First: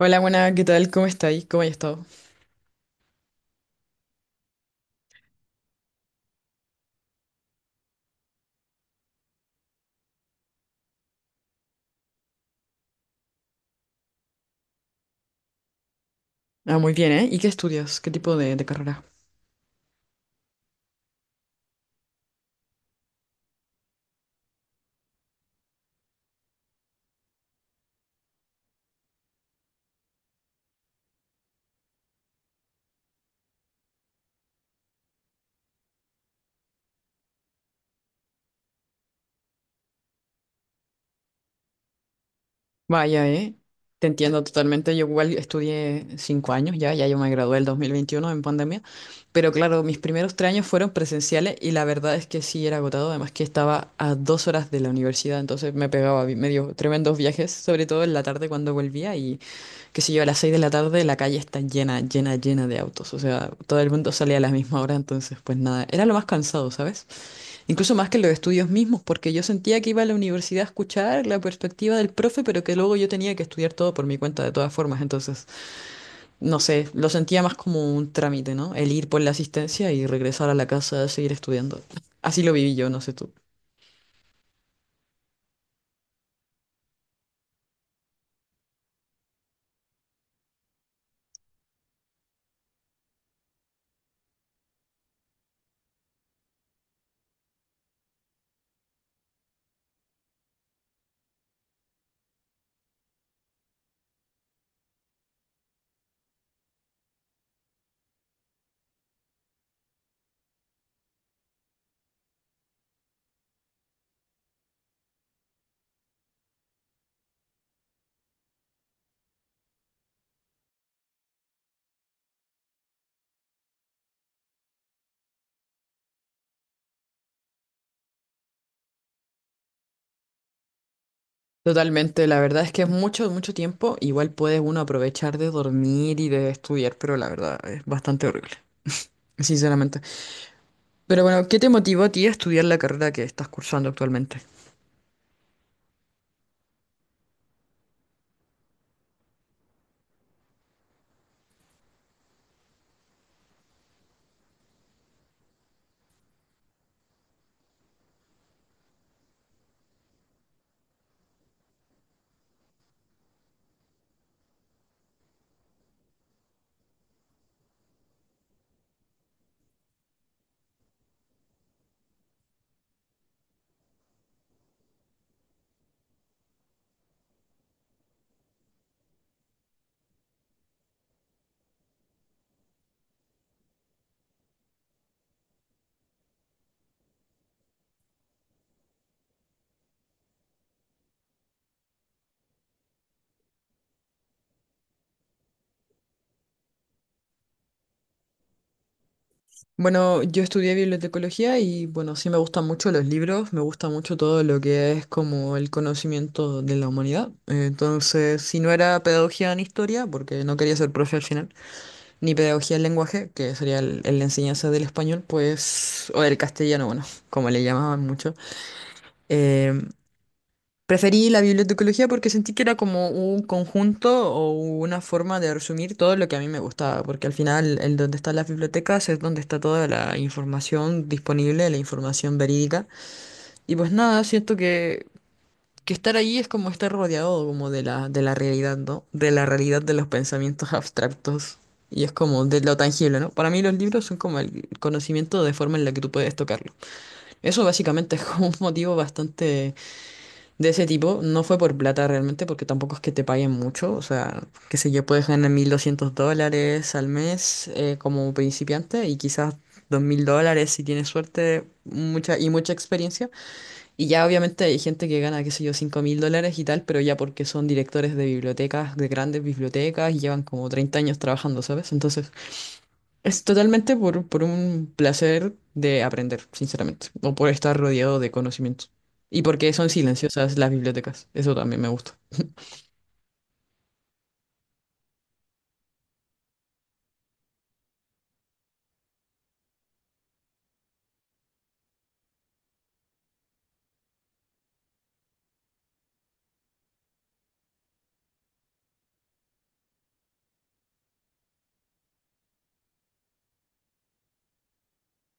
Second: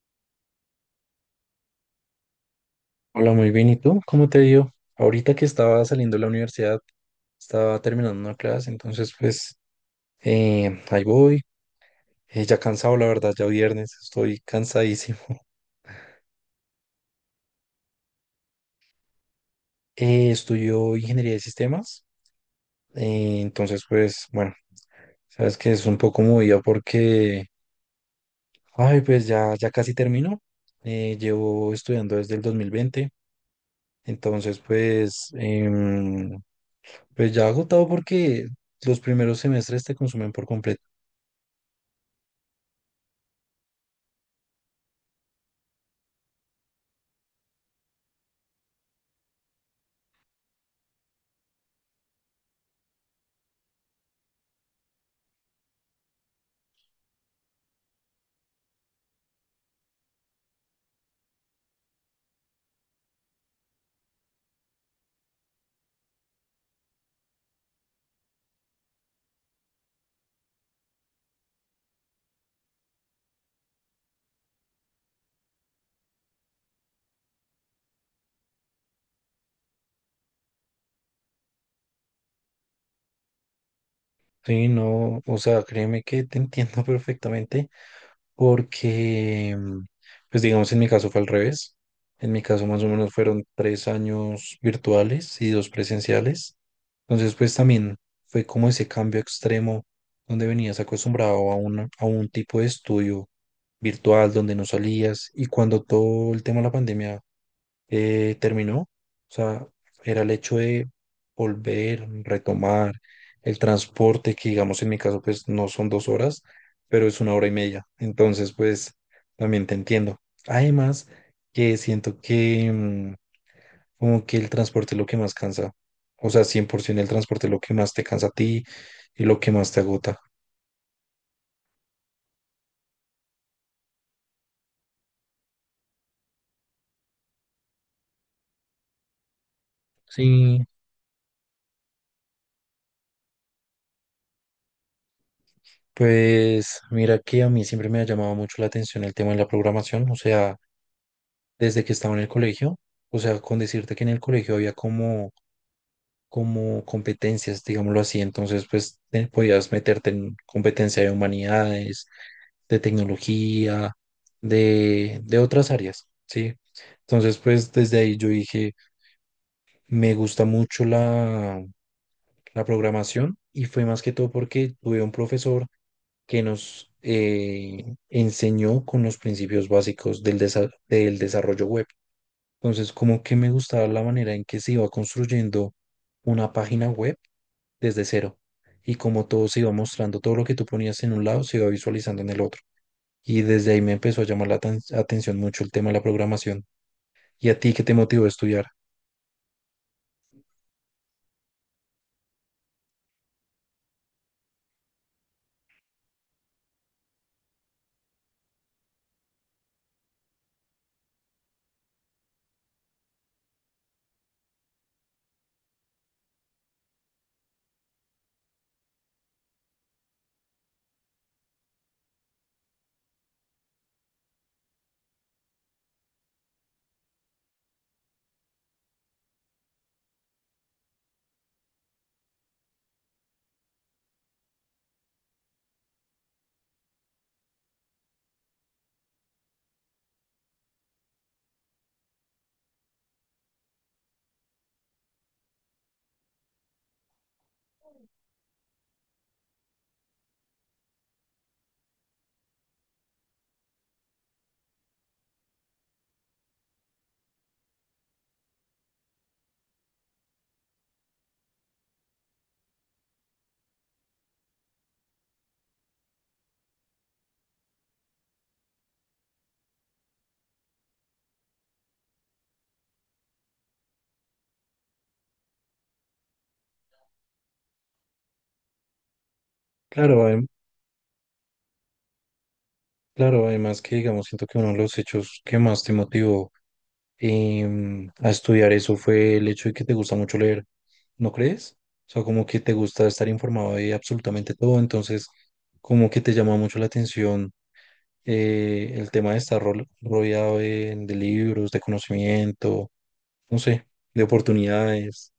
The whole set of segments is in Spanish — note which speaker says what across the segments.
Speaker 1: Hola, buena, ¿qué tal? ¿Cómo estáis? ¿Cómo has estado?
Speaker 2: Hola, muy bien. ¿Y tú? ¿Cómo te dio? Ahorita que estaba saliendo de la universidad, estaba terminando una clase, entonces pues ahí voy. Ya cansado, la verdad, ya viernes, estoy cansadísimo.
Speaker 1: Ah, muy bien, ¿eh? ¿Y qué estudias? ¿Qué tipo de carrera?
Speaker 2: Estudio ingeniería de sistemas, entonces pues bueno, sabes que es un poco movida porque, ay, pues ya casi termino. Llevo estudiando desde el 2020, entonces pues ya agotado porque los primeros semestres te consumen por completo.
Speaker 1: Vaya, ¿eh? Te entiendo totalmente. Yo igual estudié 5 años ya yo me gradué el 2021 en pandemia, pero claro, mis primeros 3 años fueron presenciales y la verdad es que sí era agotado, además que estaba a 2 horas de la universidad, entonces me pegaba medio tremendos viajes, sobre todo en la tarde cuando volvía y qué sé yo, a las 6 de la tarde la calle está llena, llena, llena de autos. O sea, todo el mundo salía a la misma hora, entonces pues nada, era lo más cansado, ¿sabes? Incluso más que los estudios mismos, porque yo sentía que iba a la universidad a escuchar la perspectiva del profe, pero que luego yo tenía que estudiar todo por mi cuenta de todas formas. Entonces, no sé, lo sentía más como un trámite, ¿no? El ir por la asistencia y regresar a la casa a seguir estudiando. Así lo viví yo, no sé tú.
Speaker 2: Sí, no, o sea, créeme que te entiendo perfectamente porque, pues digamos, en mi caso fue al revés. En mi caso más o menos fueron 3 años virtuales y 2 presenciales. Entonces, pues también fue como ese cambio extremo donde venías acostumbrado a un tipo de estudio virtual donde no salías, y cuando todo el tema de la pandemia terminó. O sea, era el hecho de volver, retomar el transporte, que digamos, en mi caso, pues no son 2 horas, pero es 1 hora y media. Entonces, pues también te entiendo. Además, que siento que como que el transporte es lo que más cansa. O sea, 100% el transporte es lo que más te cansa a ti y lo que más te agota.
Speaker 1: Totalmente, la verdad es que es mucho, mucho tiempo. Igual puede uno aprovechar de dormir y de estudiar, pero la verdad es bastante horrible, sinceramente.
Speaker 2: Sí.
Speaker 1: Pero bueno, ¿qué te motivó a ti a estudiar la carrera que estás cursando actualmente?
Speaker 2: Pues mira que a mí siempre me ha llamado mucho la atención el tema de la programación, o sea, desde que estaba en el colegio. O sea, con decirte que en el colegio había como competencias, digámoslo así. Entonces pues podías meterte en competencia de humanidades, de tecnología, de otras áreas, ¿sí? Entonces pues desde ahí yo dije, me gusta mucho la programación, y fue más que todo porque tuve un profesor que nos enseñó con los principios básicos del desarrollo web. Entonces, como que me gustaba la manera en que se iba construyendo una página web desde cero, y como todo se iba mostrando, todo lo que tú ponías en un lado se iba visualizando en el otro. Y desde ahí me empezó a llamar la atención mucho el tema de la programación. ¿Y a ti qué te motivó a estudiar?
Speaker 1: Bueno, yo estudié bibliotecología y bueno, sí me gustan mucho los libros, me gusta mucho todo lo que es como el conocimiento de la humanidad. Entonces, si no era pedagogía en historia, porque no quería ser profe al final, ni pedagogía en lenguaje, que sería la enseñanza del español, pues, o del castellano, bueno, como le llamaban mucho. eh, Preferí la bibliotecología porque sentí que era como un conjunto o una forma de resumir todo lo que a mí me gustaba, porque al final el donde están las bibliotecas es donde está toda la información disponible, la información verídica. Y pues nada, que estar ahí es como estar rodeado como de la realidad, ¿no? De la realidad de los pensamientos abstractos. Y es como de lo tangible, ¿no? Para mí los libros son como el conocimiento de forma en la que tú puedes tocarlo. Eso básicamente es como un motivo bastante de ese tipo. No fue por plata realmente, porque tampoco es que te paguen mucho. O sea, qué sé yo, puedes ganar $1200 al mes como principiante y quizás $2000 si tienes suerte mucha, y mucha experiencia. Y ya obviamente hay gente que gana, qué sé yo, $5000 y tal, pero ya porque son directores de bibliotecas, de grandes bibliotecas y llevan como 30 años trabajando, ¿sabes? Entonces... Es totalmente por un placer de aprender, sinceramente, o por estar rodeado de conocimientos. Y porque son
Speaker 2: Claro, adem-
Speaker 1: silenciosas las bibliotecas, eso también me gusta.
Speaker 2: claro, además que digamos, siento que uno de los hechos que más te motivó, a estudiar eso, fue el hecho de que te gusta mucho leer, ¿no crees? O sea, como que te gusta estar informado de absolutamente todo, entonces como que te llama mucho la atención el tema de estar rodeado de libros, de conocimiento, no sé, de oportunidades.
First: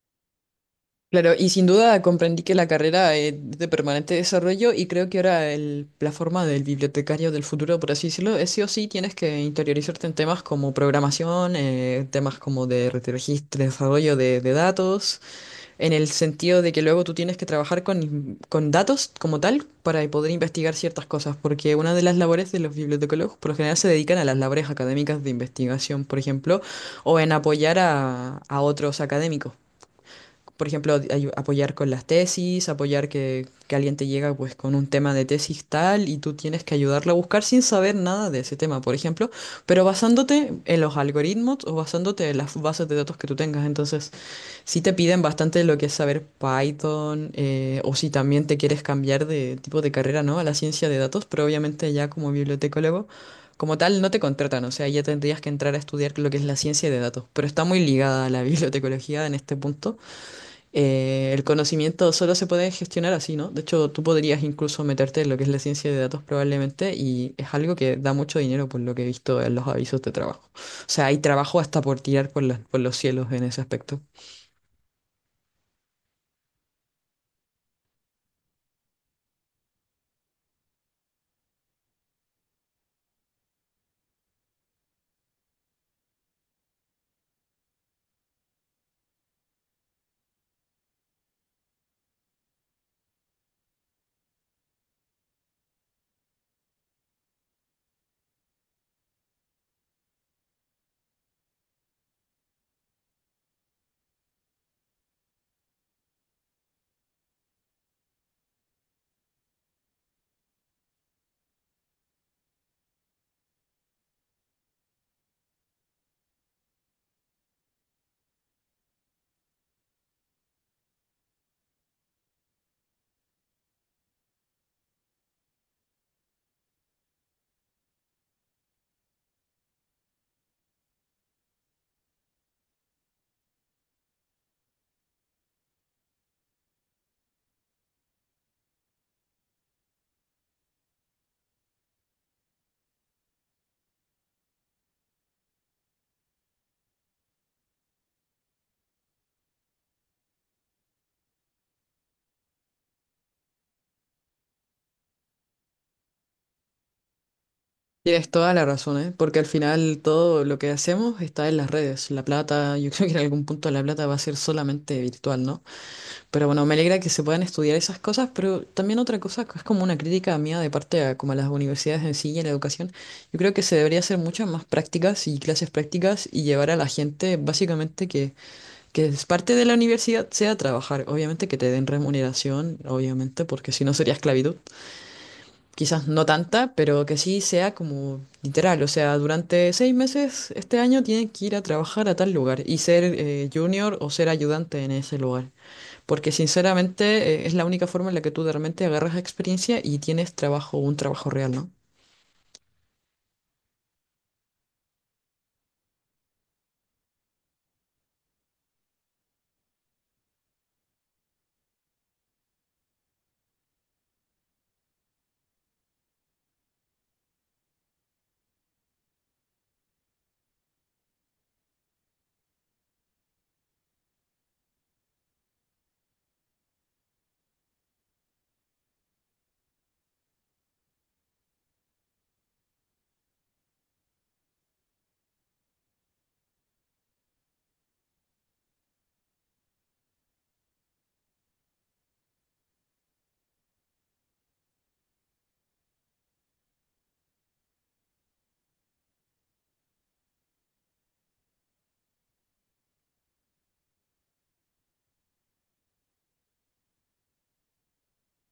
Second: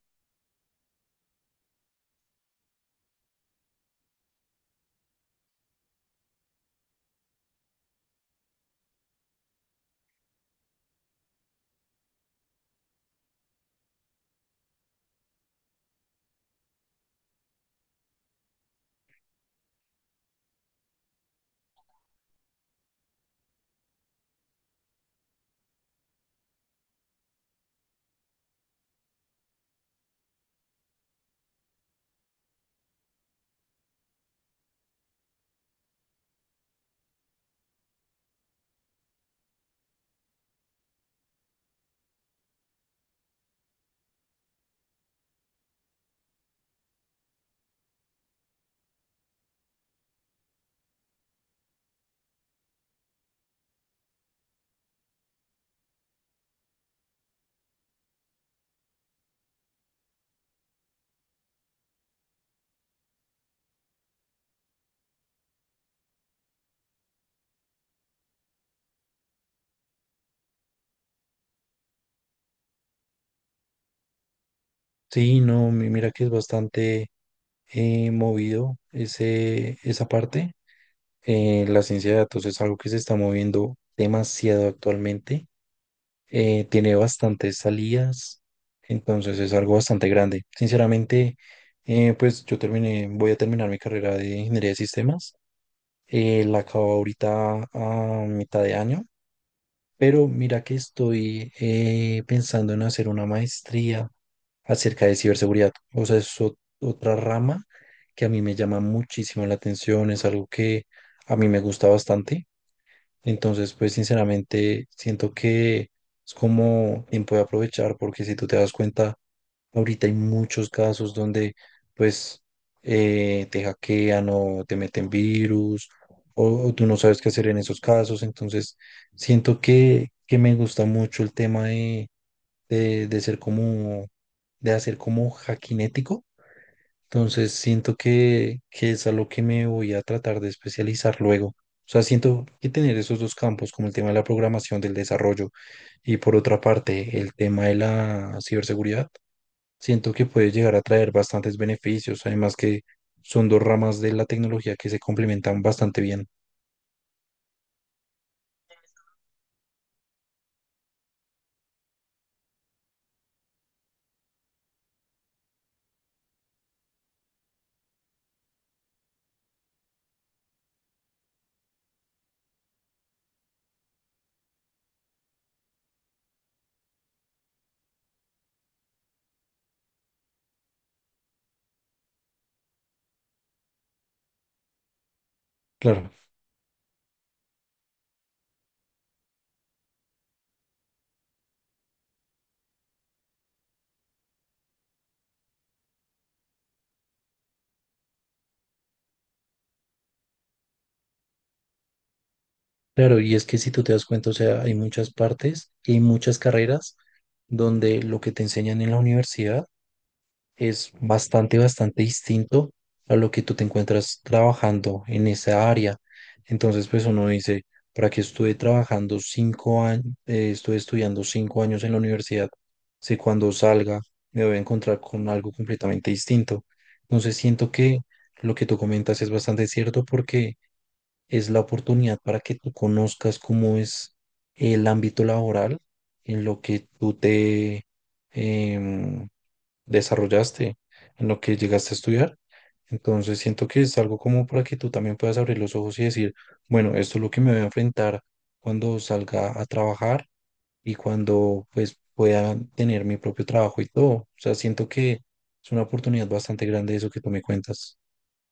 Speaker 1: Claro, y sin duda comprendí que la carrera es de permanente desarrollo y creo que ahora la forma del bibliotecario del futuro, por así decirlo, es sí o sí tienes que interiorizarte en temas como programación, temas como de registro, desarrollo de datos. En el sentido de que luego tú tienes que trabajar con datos como tal para poder investigar ciertas cosas, porque una de las labores de los bibliotecólogos por lo general se dedican a las labores académicas de investigación, por ejemplo, o en apoyar a otros académicos. Por ejemplo, apoyar con las tesis, apoyar que alguien te llega pues con un tema de tesis tal y tú tienes que ayudarle a buscar sin saber nada de ese tema, por ejemplo, pero basándote en los algoritmos o basándote en las bases de datos que tú tengas. Entonces, si te piden bastante lo que es saber Python o si también te quieres cambiar de tipo de carrera, ¿no? A la ciencia de datos, pero obviamente ya como bibliotecólogo, como tal, no te contratan, o sea, ya tendrías que entrar a estudiar lo que es la ciencia de datos, pero está muy ligada a la bibliotecología en este punto. El conocimiento solo se puede gestionar así, ¿no? De hecho, tú podrías incluso meterte en lo que es la ciencia de datos probablemente y es algo que da mucho dinero por lo que he visto en los avisos de trabajo. O sea, hay trabajo hasta por tirar por por los cielos en ese aspecto.
Speaker 2: Sí, no, mira que es bastante, movido esa parte. La ciencia de datos es algo que se está moviendo demasiado actualmente, tiene bastantes salidas, entonces es algo bastante grande. Sinceramente, pues voy a terminar mi carrera de ingeniería de sistemas. La acabo ahorita a mitad de año, pero mira que estoy pensando en hacer una maestría acerca de ciberseguridad. O sea, es otra rama que a mí me llama muchísimo la atención, es algo que a mí me gusta bastante. Entonces, pues sinceramente siento que es como tiempo de aprovechar, porque si tú te das cuenta, ahorita hay muchos casos donde pues te hackean o te meten virus, o tú no sabes qué hacer en esos casos. Entonces, siento que me gusta mucho el tema de de hacer como hackinético, entonces siento que es a lo que me voy a tratar de especializar luego. O sea, siento que tener esos dos campos, como el tema de la programación del desarrollo, y por otra parte el tema de la ciberseguridad, siento que puede llegar a traer bastantes beneficios, además que son dos ramas de la tecnología que se complementan bastante bien.
Speaker 1: Tienes toda la razón, ¿eh? Porque al final todo lo que hacemos está en las redes. La plata, yo creo que en algún punto la plata va a ser solamente virtual, ¿no? Pero bueno, me alegra que se puedan estudiar esas cosas, pero también otra cosa que es como una crítica mía de parte a como a las universidades en sí y a la educación. Yo creo que se debería hacer muchas más prácticas y clases prácticas y llevar a la gente básicamente que es parte de la universidad sea trabajar. Obviamente que te den remuneración, obviamente, porque si no sería esclavitud
Speaker 2: Claro,
Speaker 1: quizás no tanta, pero que sí sea como literal. O sea, durante 6 meses este año tienen que ir a trabajar a tal lugar y ser junior o ser ayudante en ese lugar. Porque sinceramente es la única forma en la que tú realmente agarras experiencia y tienes trabajo, un trabajo real, ¿no?
Speaker 2: claro, y es que si tú te das cuenta, o sea, hay muchas partes y hay muchas carreras donde lo que te enseñan en la universidad es bastante, bastante distinto a lo que tú te encuentras trabajando en esa área. Entonces, pues uno dice, ¿para qué estuve estudiando 5 años en la universidad? Si cuando salga me voy a encontrar con algo completamente distinto. Entonces, siento que lo que tú comentas es bastante cierto porque es la oportunidad para que tú conozcas cómo es el ámbito laboral en lo que tú te... em, desarrollaste, en lo que llegaste a estudiar. Entonces siento que es algo como para que tú también puedas abrir los ojos y decir, bueno, esto es lo que me voy a enfrentar cuando salga a trabajar, y cuando pues pueda tener mi propio trabajo y todo. O sea, siento que es una oportunidad bastante grande eso que tú me cuentas.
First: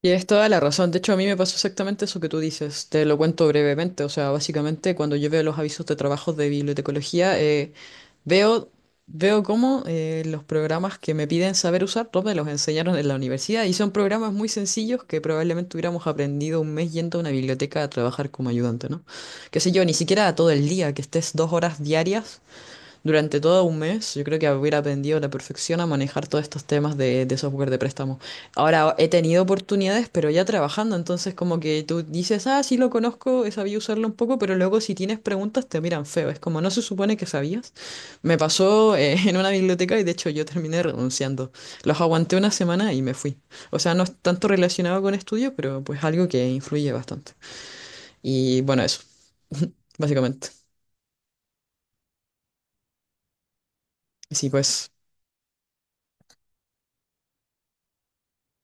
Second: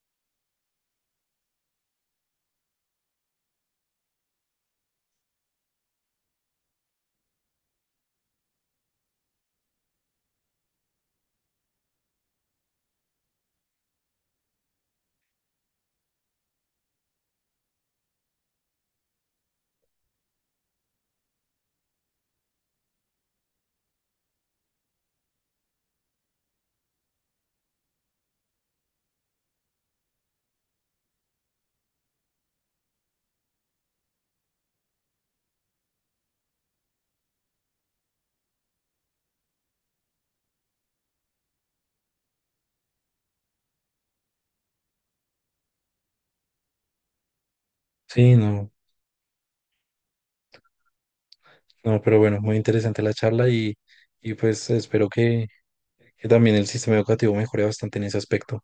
Speaker 1: Tienes toda la razón. De hecho, a mí me pasó exactamente eso que tú dices. Te lo cuento brevemente. O sea, básicamente cuando yo veo los avisos de trabajos de bibliotecología, veo, veo cómo los programas que me piden saber usar, todos me los enseñaron en la universidad y son programas muy sencillos que probablemente hubiéramos aprendido un mes yendo a una biblioteca a trabajar como ayudante, ¿no? Qué sé yo, ni siquiera todo el día, que estés 2 horas diarias durante todo un mes, yo creo que hubiera aprendido a la perfección a manejar todos estos temas de software de préstamo. Ahora he tenido oportunidades, pero ya trabajando, entonces como que tú dices, ah, sí lo conozco, he sabido usarlo un poco, pero luego si tienes preguntas te miran feo, es como no se supone que sabías. Me pasó en una biblioteca y de hecho yo terminé renunciando. Los aguanté una semana y me fui. O sea, no es tanto relacionado con estudio, pero pues algo que influye bastante.
Speaker 2: Sí,
Speaker 1: Y
Speaker 2: no,
Speaker 1: bueno, eso, básicamente.
Speaker 2: no, pero bueno, muy interesante la charla, y
Speaker 1: Sí,
Speaker 2: pues
Speaker 1: pues.
Speaker 2: espero que también el sistema educativo mejore bastante en ese aspecto.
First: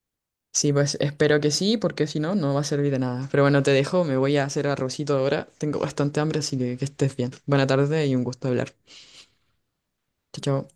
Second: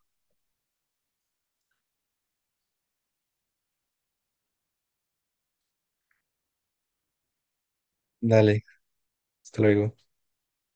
Speaker 1: Sí, pues espero que sí, porque si no, no va a servir de nada. Pero bueno, te dejo, me voy a hacer arrocito ahora. Tengo bastante hambre, así que estés bien. Buena tarde y un gusto
Speaker 2: Dale,
Speaker 1: hablar.
Speaker 2: hasta luego.
Speaker 1: Chao, chao.